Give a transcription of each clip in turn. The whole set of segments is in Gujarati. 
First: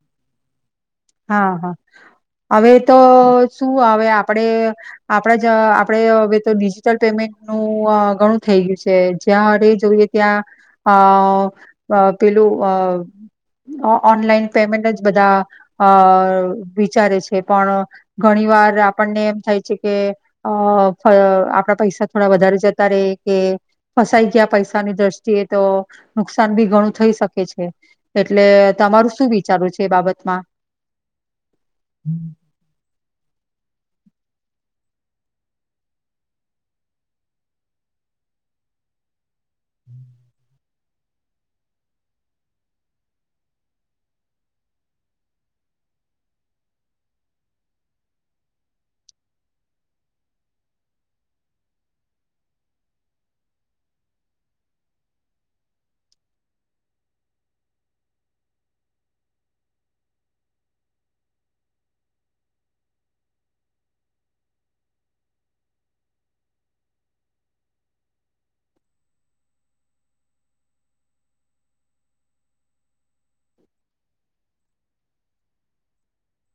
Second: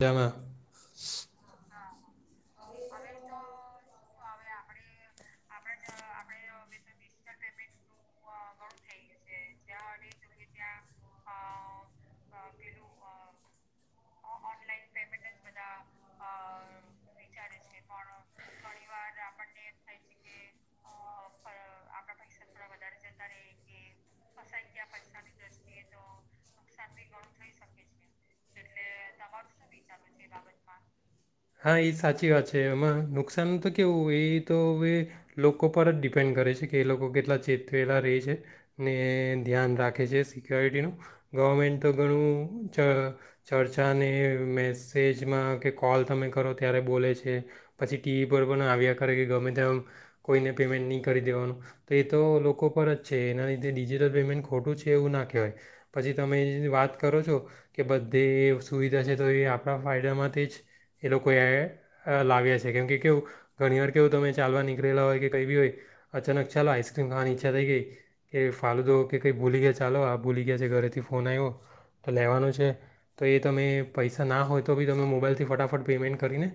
જામ [unintelligible] હા હા હવે તો શું આવે આપણેે આપ આપણેે જ આપણે હવે તો ડિજિટલ પેમેન્ટનું ઘણું થઈ ગયું છે જ્યાં જોઈએ ત્યાં અ પેલું અ ઓનલાઈન પેમેન્ટ જ બધા અ વિચારે છે પણ ઘણી વાર આપણને એમ થાય છે કે અ આપણા પૈસા થોડા વધારે જતા રે કે ફસાઈ ગયા પૈસાની દ્રષ્ટિએ તો નુકસાન બી ઘણું થઈ શકે છે એટલે તમારું શું વિચારું છે એ બાબતમાં હા એ સાચી વાત છે એમાં નુકસાન તો કેવું એ તો અવે લોકો પર જ ડિપેન્ડ કરે છે કે એ લોકો કેટલા ચેતવેલા રહે છે ને ધ્યાન રાખે છે શિક. [unintelligible] સિક્યોરિટીનું ગવર્મેન્ટ તો ઘણું ચ ચર્ચાને મેસેજમાં કે કોલ તમે કરો ત્યારે બોલે છે પછી ટીવી પર પણ આવ્યા કરે કે ગમે તેમ કોઈને પેમેન્ટ નહીં કરી દેવાનું તો એ તો લોકો પર જ છે એના લીધે ડિજિટલ પેમેન્ટ ખોટું છે એવું ના કહેવાય પછી તમે વાત કરો છો કે બધે સુવિધા છે તો એ આપણા ફાયદામાંથી જ એ લોકો એ લાવ્યા છે કેમ કે કેવું ઘણી વાર કેવું તમે ચાલવા નની [inaudible] લા હોય કે કઈ બી હોય અચાનક ચાલો આઈસ્ક્રીમ ખાવાની ઈચ્છા થઈ ગઈ કે ફાલુદો કે કંઈ ભૂલી ગયા ચાલો આ ભૂલી ગયા છે ઘરેથી ફોન આવ્યો તો લેવાનો છે તો એ તમે પૈસા ના હોય તો બી તમે મોબાઈલથી ફટાફટ પેમેન્ટ કરીને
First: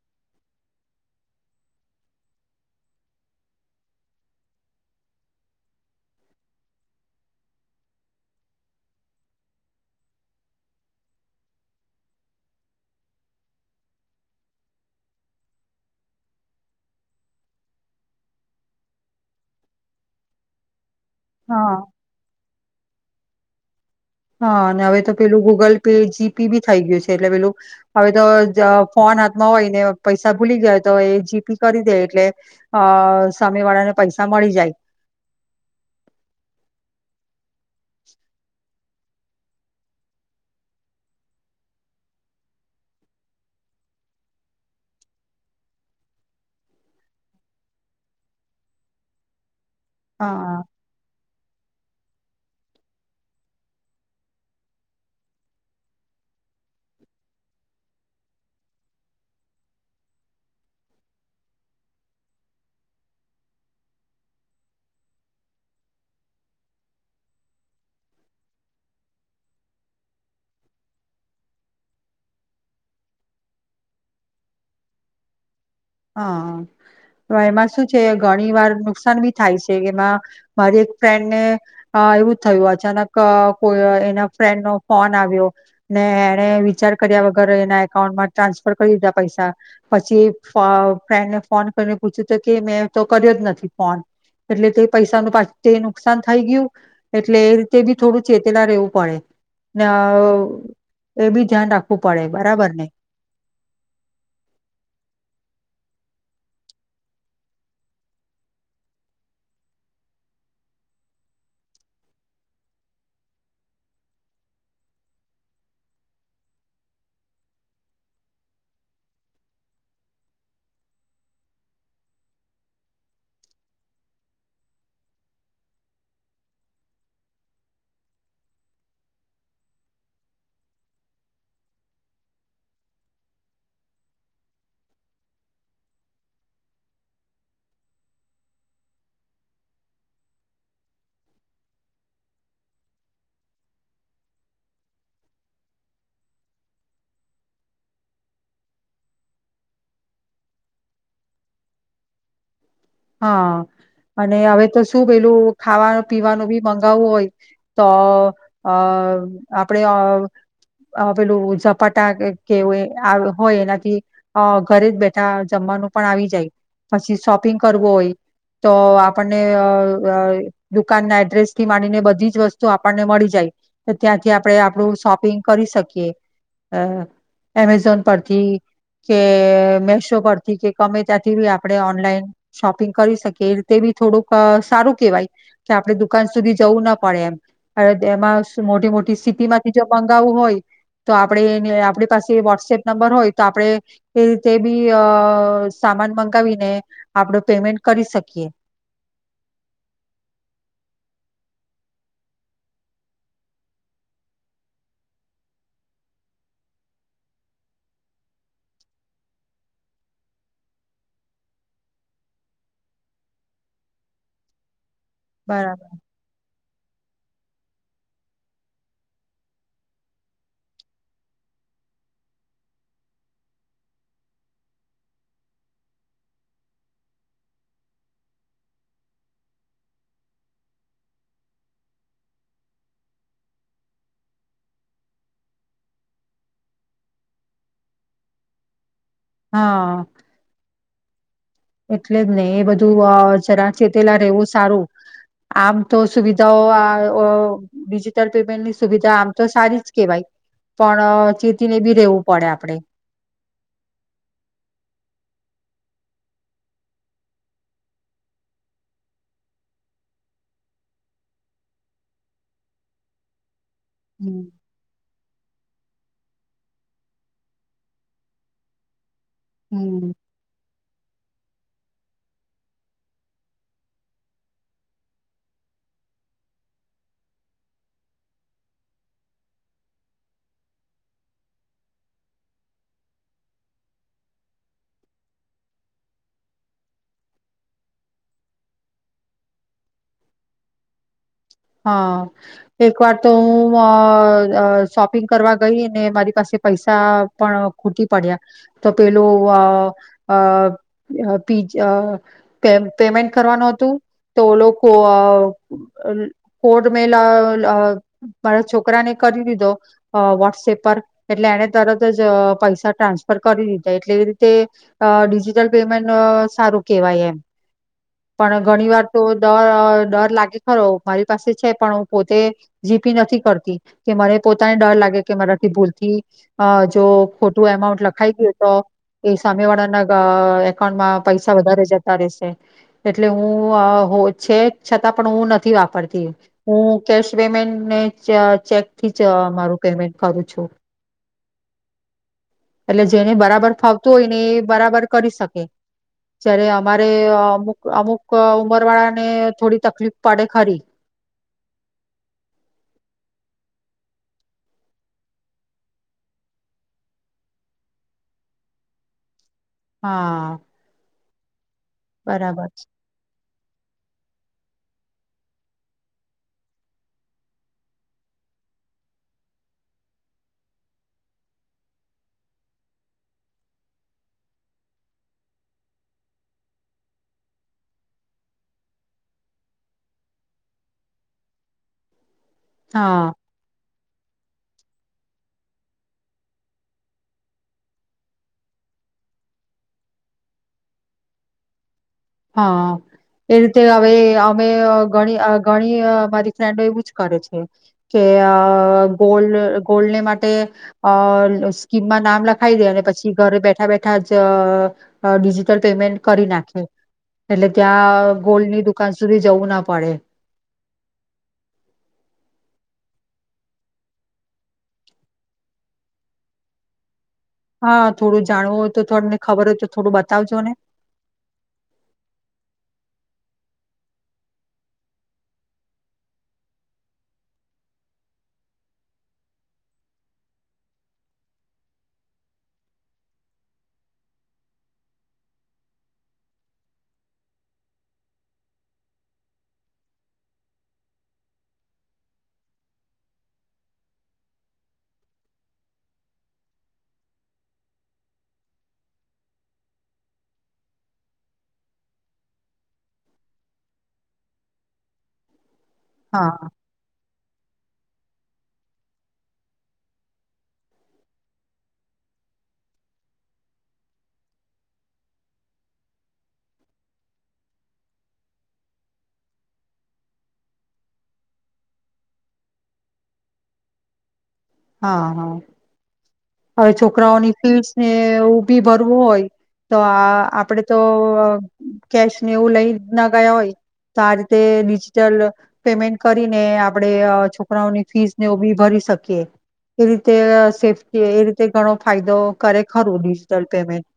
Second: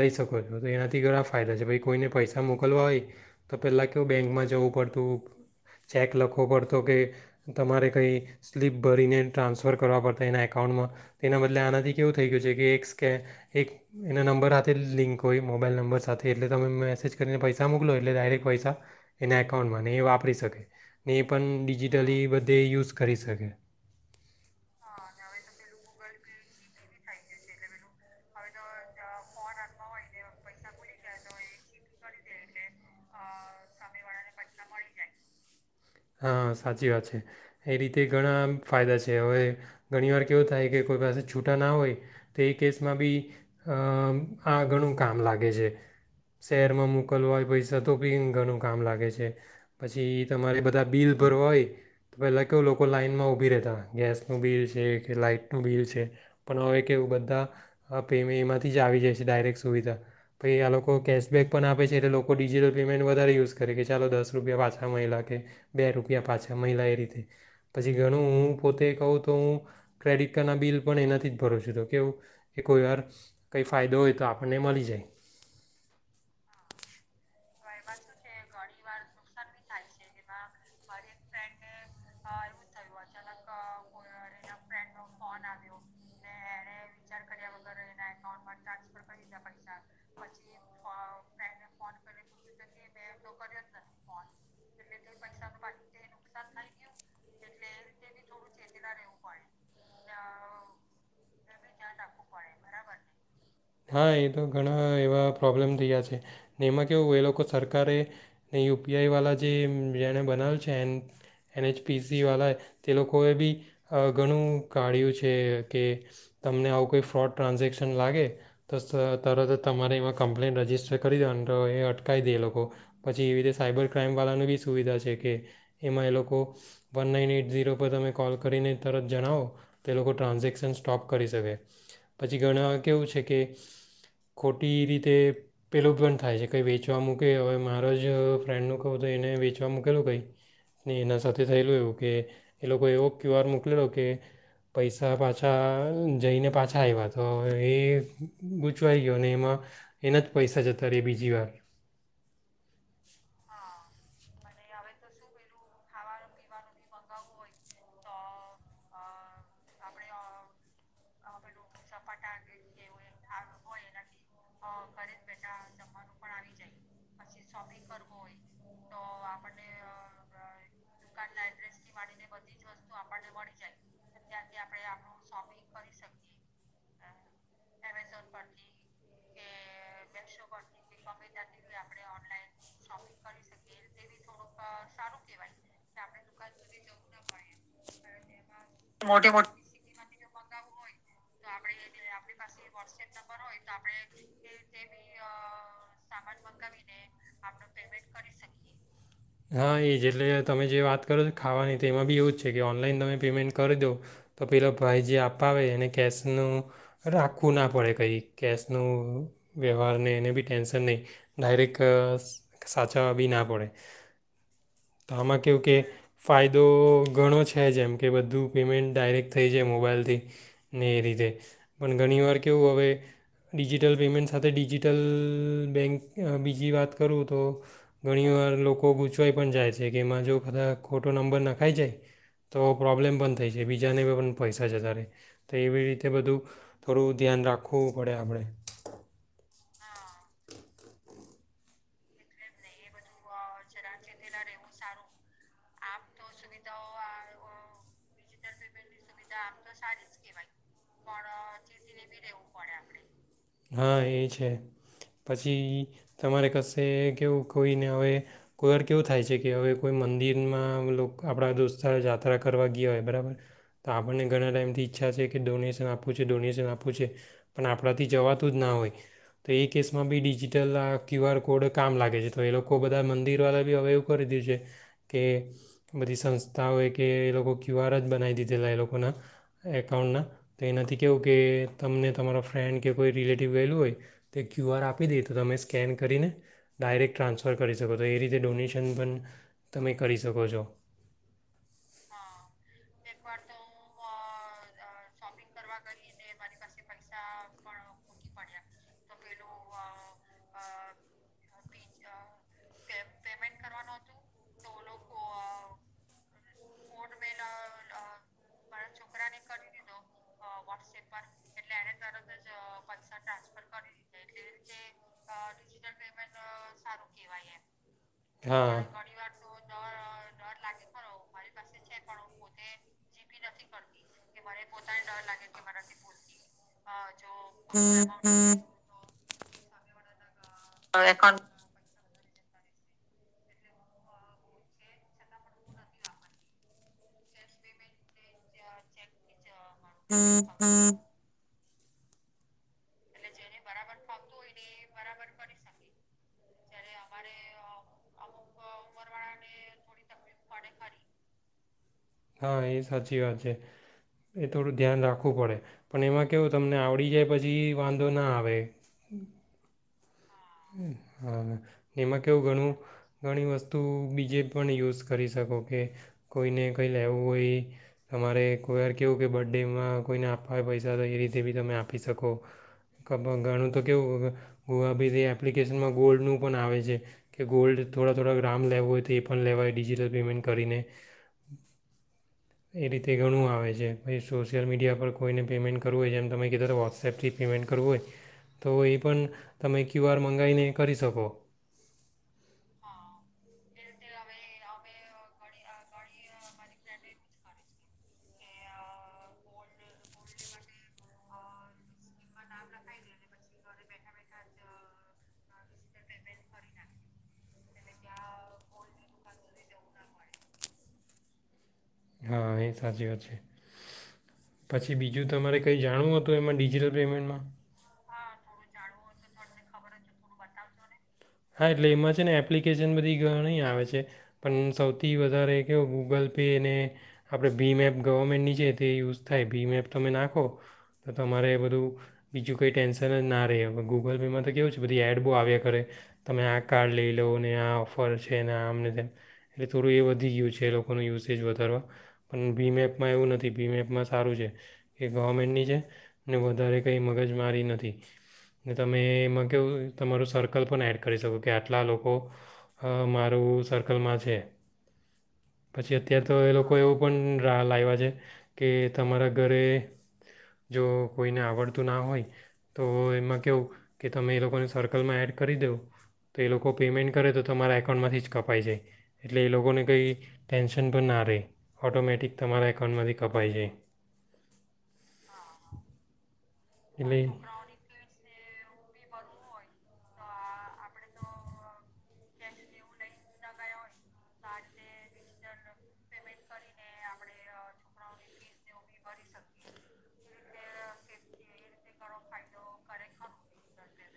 લઈ શકો છો તો એનાથી ઘરા ફાયદા છે ભાઈ કોઈને પૈસા પાછા મોકલવા હોય તો પહેલાં કેવું બેંકમાં જવું પડતું ચેક લખવો પડતો કે તમારે કંઈ સ્લીપ ભરીને ટ્રાન્સફર કરવા પડતા એના એકાઉન્ટમાં તેના બદલે આનાથી કેવું થઈ ગયું છે કે એક સ્કેન એક એના નંબર હાથે લિંક હોય મોબાઈલ નંબર સાથે એટલે તમે મેસેજ કર એને પૈસા મકલો એટલે ડાયરેક પૈસા એના એકઉન્ટમાંને એ વાપરી શકે. ને એ પણ હા. ડિજિટલી બધે યુઝ કરી શકે. હા અને હવે તો પેલું ગૂગલ પે જીપી બી થઈ ગયું છે એટલે પેલું હવે તો ફોન હાથમાં હોયને પૈસા ભૂલી ગયા તો એ જીપી કરી દે એટલે સમય વાળાને પૈસા મળી જાય. હા સાચી વાત છે એ રીતે ઘણા ફાયદા છે હવે ઘણી વાર કેવું થાય કે કોઈ પાસે છૂટા ના હોય તો એ કેસમાં બી આ ઘણું કામ લાગે છે શહેરમાં મોકલ હોય પૈસા તો બી ઘણું કામ લાગે છે. પછી તમારે હા બધા બિલ ભર હોય તો પહેલા કેવ લોકો લાાઈનમાં ઊભી રહેતા ગેસનું બિલ છે કે લાાઈટનું બિલ છે પણ હવે કેવું બધા પેમે એમાંથી જ આવી જાય છે ડાયરેક્ટ સુવિધા પછ આ લોકો કેશબેક પણ આપે છે એટલે લોકો ડિજિટલ પેમેન્ટ વધારે યુઝ કરે કે ચાલો દસ રૂપિયા પાછા મેળાકે બે રૂપિયા પાછા મયલા એ રીતે પછી ઘણું હું પોતે કહું તો હું ક્રેડિટ કાર્ડનાં બિલ પણ એ નથી જ ભરો છું તો કેવું એ કોઈ વાર કંઈ ફાયદો હોય તો આપણને મળી જાય. હા તો એમાં શું છે ઘણી વાર નુકસાન બી થાય છે એમાં મારી એક ફ્રેન્ડને હા એવું જ થયું અચાનક કોઈ એના ફ્રેન્ડ નો ફોન આવ્યો ને એને વિચાર કર્યા વગર એના એકાઉન્ટમાં ટ્રાન્સફર કરી દીધા પૈસા પછી એ ફ્રેન્ડને ફોન કરીને પૂછ્યું તો કેય કે મેં તો કર્યો જ નથી. કોન એટલે તે પૈસાનું પાછ તે નુકસાન થઈ ગયું એટલે તેબી થોડું ચેતેલા રહેેવું પડે ને એ બી ધ્યાન રાખવું પડે બરાબર ને. રહ્યા છે. એમાં કેવું એ લોકો સરકારે ને યુ પી આઈ વાળા જે જેણે બનાવલ છે એન એન એચ પીસી વાળાએ તે લોકોએ બી ઘણું કાઢ્યું છે કે તમને આવું કોઈ ફ્રોડ ટ્રાન્ઝેક્શન લાગે તો સ તરત તમારે એમાં કમ્પ્લેન રજીસ્ટર કરી દેવાની તો એ અટકાવી દે એ લોકો પછી પછી એવી રીતે સાયબર ક્રાાઈમવાળાનું બી સુવિધા છે કે એમાં એ લોકો વન નાઇન એટ ઝીરો પર તમે કોલ કરીને તરત જણાવો તો એ લોકો ટ્રાન્ઝેક્શન સ્ટોપ કરી શકે પછી ઘણા કેવું છે કે ખોટી રીતે પેલુ પણ થાય છે કંઈ વેચવા મૂકે હવે મારો જ જ ફ્રેન્ડનું કહું તો એને વેચવા મૂકેલું કંઈ ને એના સાથે થયેલું એવું કે એ લોકો એવો ક્યુઆર મુકલ્યો કે પૈસા પાછા જઈને પાછા આવ્યા તો એ ગૂચવાઈ ગયો અને એમાં એના જ પૈસા જતા ર બીજી વાર. હા અને હવે તો શું પેલું ખાવાનું પીવાનું બી મગાવવું હોય તો અ આપડે પેલું ઝપાટા કે હોય એનાથી ઘરે જ બેઠા જમવાનું પણ આવી જાય પછી શોપિંગ કરવો હોય તો આ આપણને અ બ દુકાનના એડ્રેસથી માનીને બધી જ વસ્તુ આપણને મળી જાય તો ત્યાંથી આપણે આપણું શોપિંગ કરી શકીએ અ એમેઝોન પરથી કે મેશો પરથી કે ગમે ત્યાંથી બી આપણે ઓનલાઈન શોપિંગ કરી શકે એ રીતે બી થોડુંક સારું કેહેવાય કે આપણે દુકાન સુધી જવું ના પડે એમ હવે એમાં મોટી-મોટી સિટીમાંથી જો મંગાવવું હોય તો આપડે એ આપણી પાસે વોટસએપ નંબર હોય તો આપડે એ રીતે બી અ સામાન મંગાવીને આપડુ પેમેન્ટ કરી શકીએ. હા એ જ એટલે તમે જે વાત કરો છો ખાવાની તે એમાં બી એવું જ છે કે ઓનલાઈન તમે પેમેન્ટ કરી દો તો પેલો ભાઈ જે આપાવે એને કેશનું રાખવું ના પડે કંઈ કેશનું વ્યવહાર નહીં એને બી ટેન્શન નહીં ડાયરેક્ટ સાચવવા બી ના પડે. તો આમાં કેવું કે બરાબર ફાયદા ફાયદો ઘણો છે જેમ કે બધું પેમેન્ટ ડાયરેક્ટ થઈ જાય મોબાઈલથી ને એ રીતે પણ ઘણીવાર કેવું હવે ડિજિટલ પેમેન્ટ સાથે ડિજિટલ બેંક બીજી વાત કરું તો ઘણીવાર લોકો ગૂંચવાઈ પણ જાય છે કે એમાં જો કદા ખોટો નંબર નાખાઈ જાય તો પ્રોબ્લેમ પણ થઈ જાય બીજાને પણ પૈસા જતા રે તો એવી રીતે બધું થોડું ધ્યાન રાખવું પડે આપડે. હા. એટલે જ નહી એ બધું અ જરા ચેતેલા રહેેવું સારું આમ તો સુવિધાઓઆ અ ડિજિટલ પેમેન્ટની સુવિધા આમ તો સારી જ કેહેવાય પણ ચેતીને બી રેવું પડે આપડે. હા એ છે પછી તમારે કશે કેવું કોઈને હવે કોઈ વાર કેવું થાય છે કે હવે કોઈ મંદિરમાં લોકો આપણા દોસ્તદાર યાત્રા કરવા ગયા હોય બરાબર તો આપણને હમ ઘણા ટાઈમથી ઈચ્છા છે કે ડોનેશ આપવું છે ડોનેશન આપવું છે પણ આપણાથી જવાથી તધ નાવય. તો એ હમ કેસમાં બી ડિજિટલ આ ક્યુઆર કોડ કોડ કામ લાગે છે તો એ લોકો બધા મંદિરવાળા બી હવે એવું કરી દીધું છે કે બધી સંસ્થાઓએ કે એ લોકો ક્યુઆર જ બનાવી દીધેલા એ લોકોના એકાઉન્ટના તો એનાથી કેવું કે તમને તમારા ફ્રેન્ડ કે કોઈ રિલેટિવ ગયેલું હોય તે ક્યુ આર આપી દે તો તમે સ્કેન કરીને ડાયરેક ટ્રાન્સફર કરી શકો તો એ રીતે ડોનેશન પણ તમે કરી શકો છો. હા એક વાર તો અ શોપિંગ કરવા ગઈને મારી પાસે પૈસા પણ ખૂટી પડ્યા તો પેલું પી પેમેન્ટ કરવાનું હતું તો લોકો. કોડ મે મારા છોકરાને કરી દીધો વોટ્સએપ. એટલે એને તરત જ પૈસા ટ્રાન્સફર કરી દીધા એટલે એ રીતે ડિજિટલ પેમેન્ટ સારું કેવાય એમ પણ હા ઘણી વાર તો ડ ખરો. મારી પાસે છે પણ હું પોતે જીપી નથી કરતી કે મને પોતાને ડર લાગે કે મારાથી ભૂલતી અ જો ખોટું અમાઉન્ટ લખાઈ ગયું તો. એ સમયવાડા ના ગ એકાઉન્ટમાં પૈસા વધારે જ એટલે હું છે છતાં પણ હું નથી વાગતો. હું કેશ પેમેન્ટ ને ચેકથી માર પેમેન્ટ કરું છું. એટલે જેને બરાબર ફાવતું હોય ને એ બરાબર કરી શકે જય્યારે અમારે અમુક અમુક ઉંમર વાળાને થોડી તકલીફ પાડે ખરી. હા એ સાચી વાત છે એ થોડું ધ્યાન રાખવું પડે પણ એમાં કેવું તમને આવડી જાય પછી વાંધો ના આવે. હા. હમ. એમાં કેવું બરાબર ઘણું છે. ઘણી વસ્તુ બીજે પણ યુઝ કરી શકો કે કોઈને કંઈ લેવું હોય તમારે કોઈ વાર કેવું કે બર્થ ડેમાં કોઈને આપવા હોય પૈસા તો એ રીતે બી તમે આપી શકો ઘણું તો કેવું ગુવા બીથી આપ એપ્લિકેશનમાં ગોલ્ડનું પણ આવે છે કે ગોલ્ડ થોડા થોડા ગ્રામ લેવો હોય તો એ પણ લેવાય ડિજિટલ પેમેન્ટ કરીને એ રીતે હા ઘણું આવે છે. ભછ સોશિયલ મીડિયા પર કોઈને પેમેન્ટ કરવું હોય જેમ તમે કીધા વોટ્સએપથી પેમેન્ટ કરવું હોય તો એ પણ તમે ક્યુ આર મંગાવીને કરી શકો. હા એ રીતે હવે અમે ગણી ગણી મારી ફ્રેન્ડો એવું જ કરે છે કે ગોલ્ડ ગોલ્ડને માટે અ સ્કીમમાં નામ લખી દે અને પછી ઘરે બેઠા બેઠા જ ડિજિટલ પેમેન્ટ કરી નાખે. એટલે ત્યાં ગોલ્ડની દુકાન સુધી જવું ના પડે. હા એ સાચી વાત છે પછી બીજું તમારે કંઈ જાણવું હતું એમાં ડિજિટલ પેમેન્ટમાં હા થોડું જાણવું હોય તોમને ખબર હોય તો થોડું બતાવજો ને હા એટલે એમાં છે ને એપ્લિકેશન બધી ઘણી આવે છે પણ સૌથી વધારે કવો ગૂગલ પે ને આપણે ભીમે એપ ગવર્મેન્ટની છે તે યુઝ થાય ભીમે એપ તમે નાખો તો તમારે બધું બીજું કંઈ ટેન્શન જ ના રહે હવે ગૂગલ પેમાં તો કેવું છે બધી એડ બહુ આવ્યા ખરે તમે આ કાર્ડ લઈ લો ને આ ઓફર છે ને આમ નથી એટલે થોડું એ વધી ગયું છે એ લોકોનું યુસેજ વધારવા પણ બીમેપમાં એવું નથી બીમેપમાં સારું છે કે ગવર્મેન્ટની છે ને વધારે કંઈ મગજ મારી નથી ને તમે એમાં કેહું તમારું સર્કલ પણ એડ કર કરી શું કે આટલા લોકો મારું સર્કલમાં છે પછી અત્યાર તો એ હા લોકો એવું પણ ટ લ આવ્યા છે કે તમારા ઘરે જો કોઈને આવડતું ના હોય તો એમાં કહું કે તમે એ લોકોને સર્કલમાં એડ કરી દવં તો એ લોકો પેમેન્ટ કરે તો તમારા એકાઉન્ટમાંથી જ કપાઈ જાય એટલે એ લોકોને કંઈ ટેન્શન પણ ના રહે ઓટોમેટિક તમારા એકાઉન્ટમાંથી કપાઈ જાય હા હા હવે એટલે છોકરાઓની ફીડ ને એવું બી ભરવું હોય તો આ આપડે તો કેશને એવું લઈ ના ગયા હોય તો આ રીતે ડિજિટલ પેમેન્ટ કરીને આપડે છોકરાઓની ફીસને બી ભરી શકીએ એ રીતે સેફ એ રીતે ઘણો ફાયદો કરે ખરું ડિજિટલ પેમેન્ટ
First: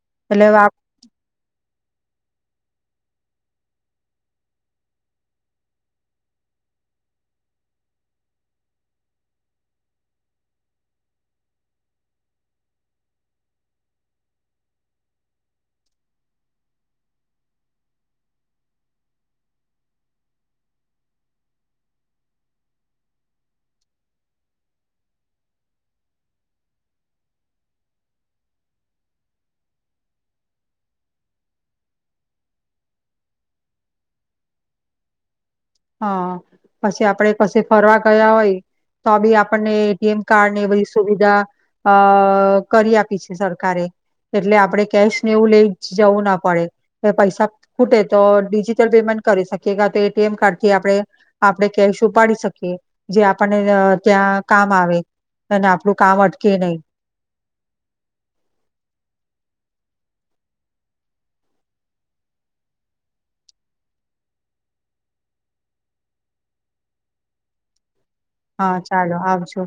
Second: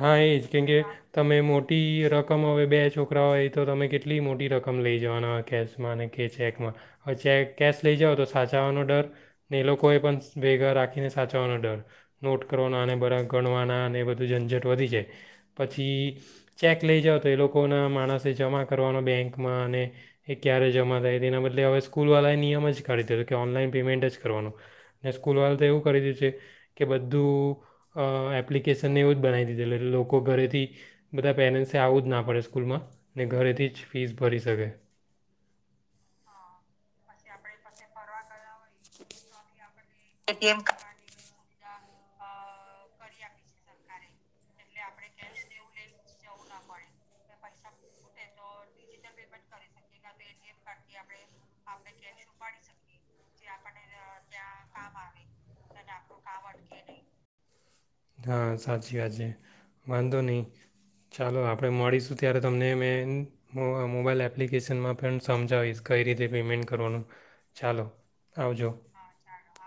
હા એજ એટલે કેમકે તમે મોટી રકમ હવે બે છો છોકરા હોય એ તો તમે કેટલી મોટી રકમ લઈ જવાના કેશમાં કે ચેકમાં હવે કેશ લઈ જઓ તો સાચવવાનો ડર ને એ લોકોએ પણ ભેગા રાખીને સાચવવાનો ડર નોટ કરવાનો બરા ગણવાના અને બધું જ વધી જાય પછી ચેક લઈ જઓ તો એ લોકોના માણસે જમા કરવાનો બેંકમાં અને એ ક્યારે જમા થાય તે એના બદલે હવે સ્કૂલવાળાએ નિયમ જ કરી દીધ કે ઓનલાઈન પેમેન્ટ જ કરવાનું ને સ્કૂલવાળા તો એવું કરી દીધ છે કે બધું એપ્લિકેશનને એવું જ બનાવી ટ લોકો ઘરેથી બધા પેરેન્ટસે આવવું જ ના પડે સ્કૂલમાં ને ઘરેથી જ ફીસ ભરી શકે હા પછી આપડે પછી ફરવા ગયા હોય તો બી આપણને મ કાર્ડ ને બ સુવિધા અ કરી આપી છે સરકારે એટલે આપડે કેશને એવું લઈ જવું ના પડે કે પૈસા ખૂટે તો ડિજિટલ પેમેન્ટ કરી શકીએ કે તો એટીએમ કાર્ડ આપણે આપણે કેશ ઉપાડી શકીએ જે આપણને ત્યાં કામ આવે અને આપણું કામ અટકે નહી હા સાચી વાત છે વાંધો નહીં ચાલો આપણે મળીશું ત્યારે તમને મેં મો મોબાઈલ એપ્લિકેશનમાં પણ સમજાવીશ કઈ રીતે પેમેન્ટ કરવાનું ચાલો આવજો હા ચાલો આવજો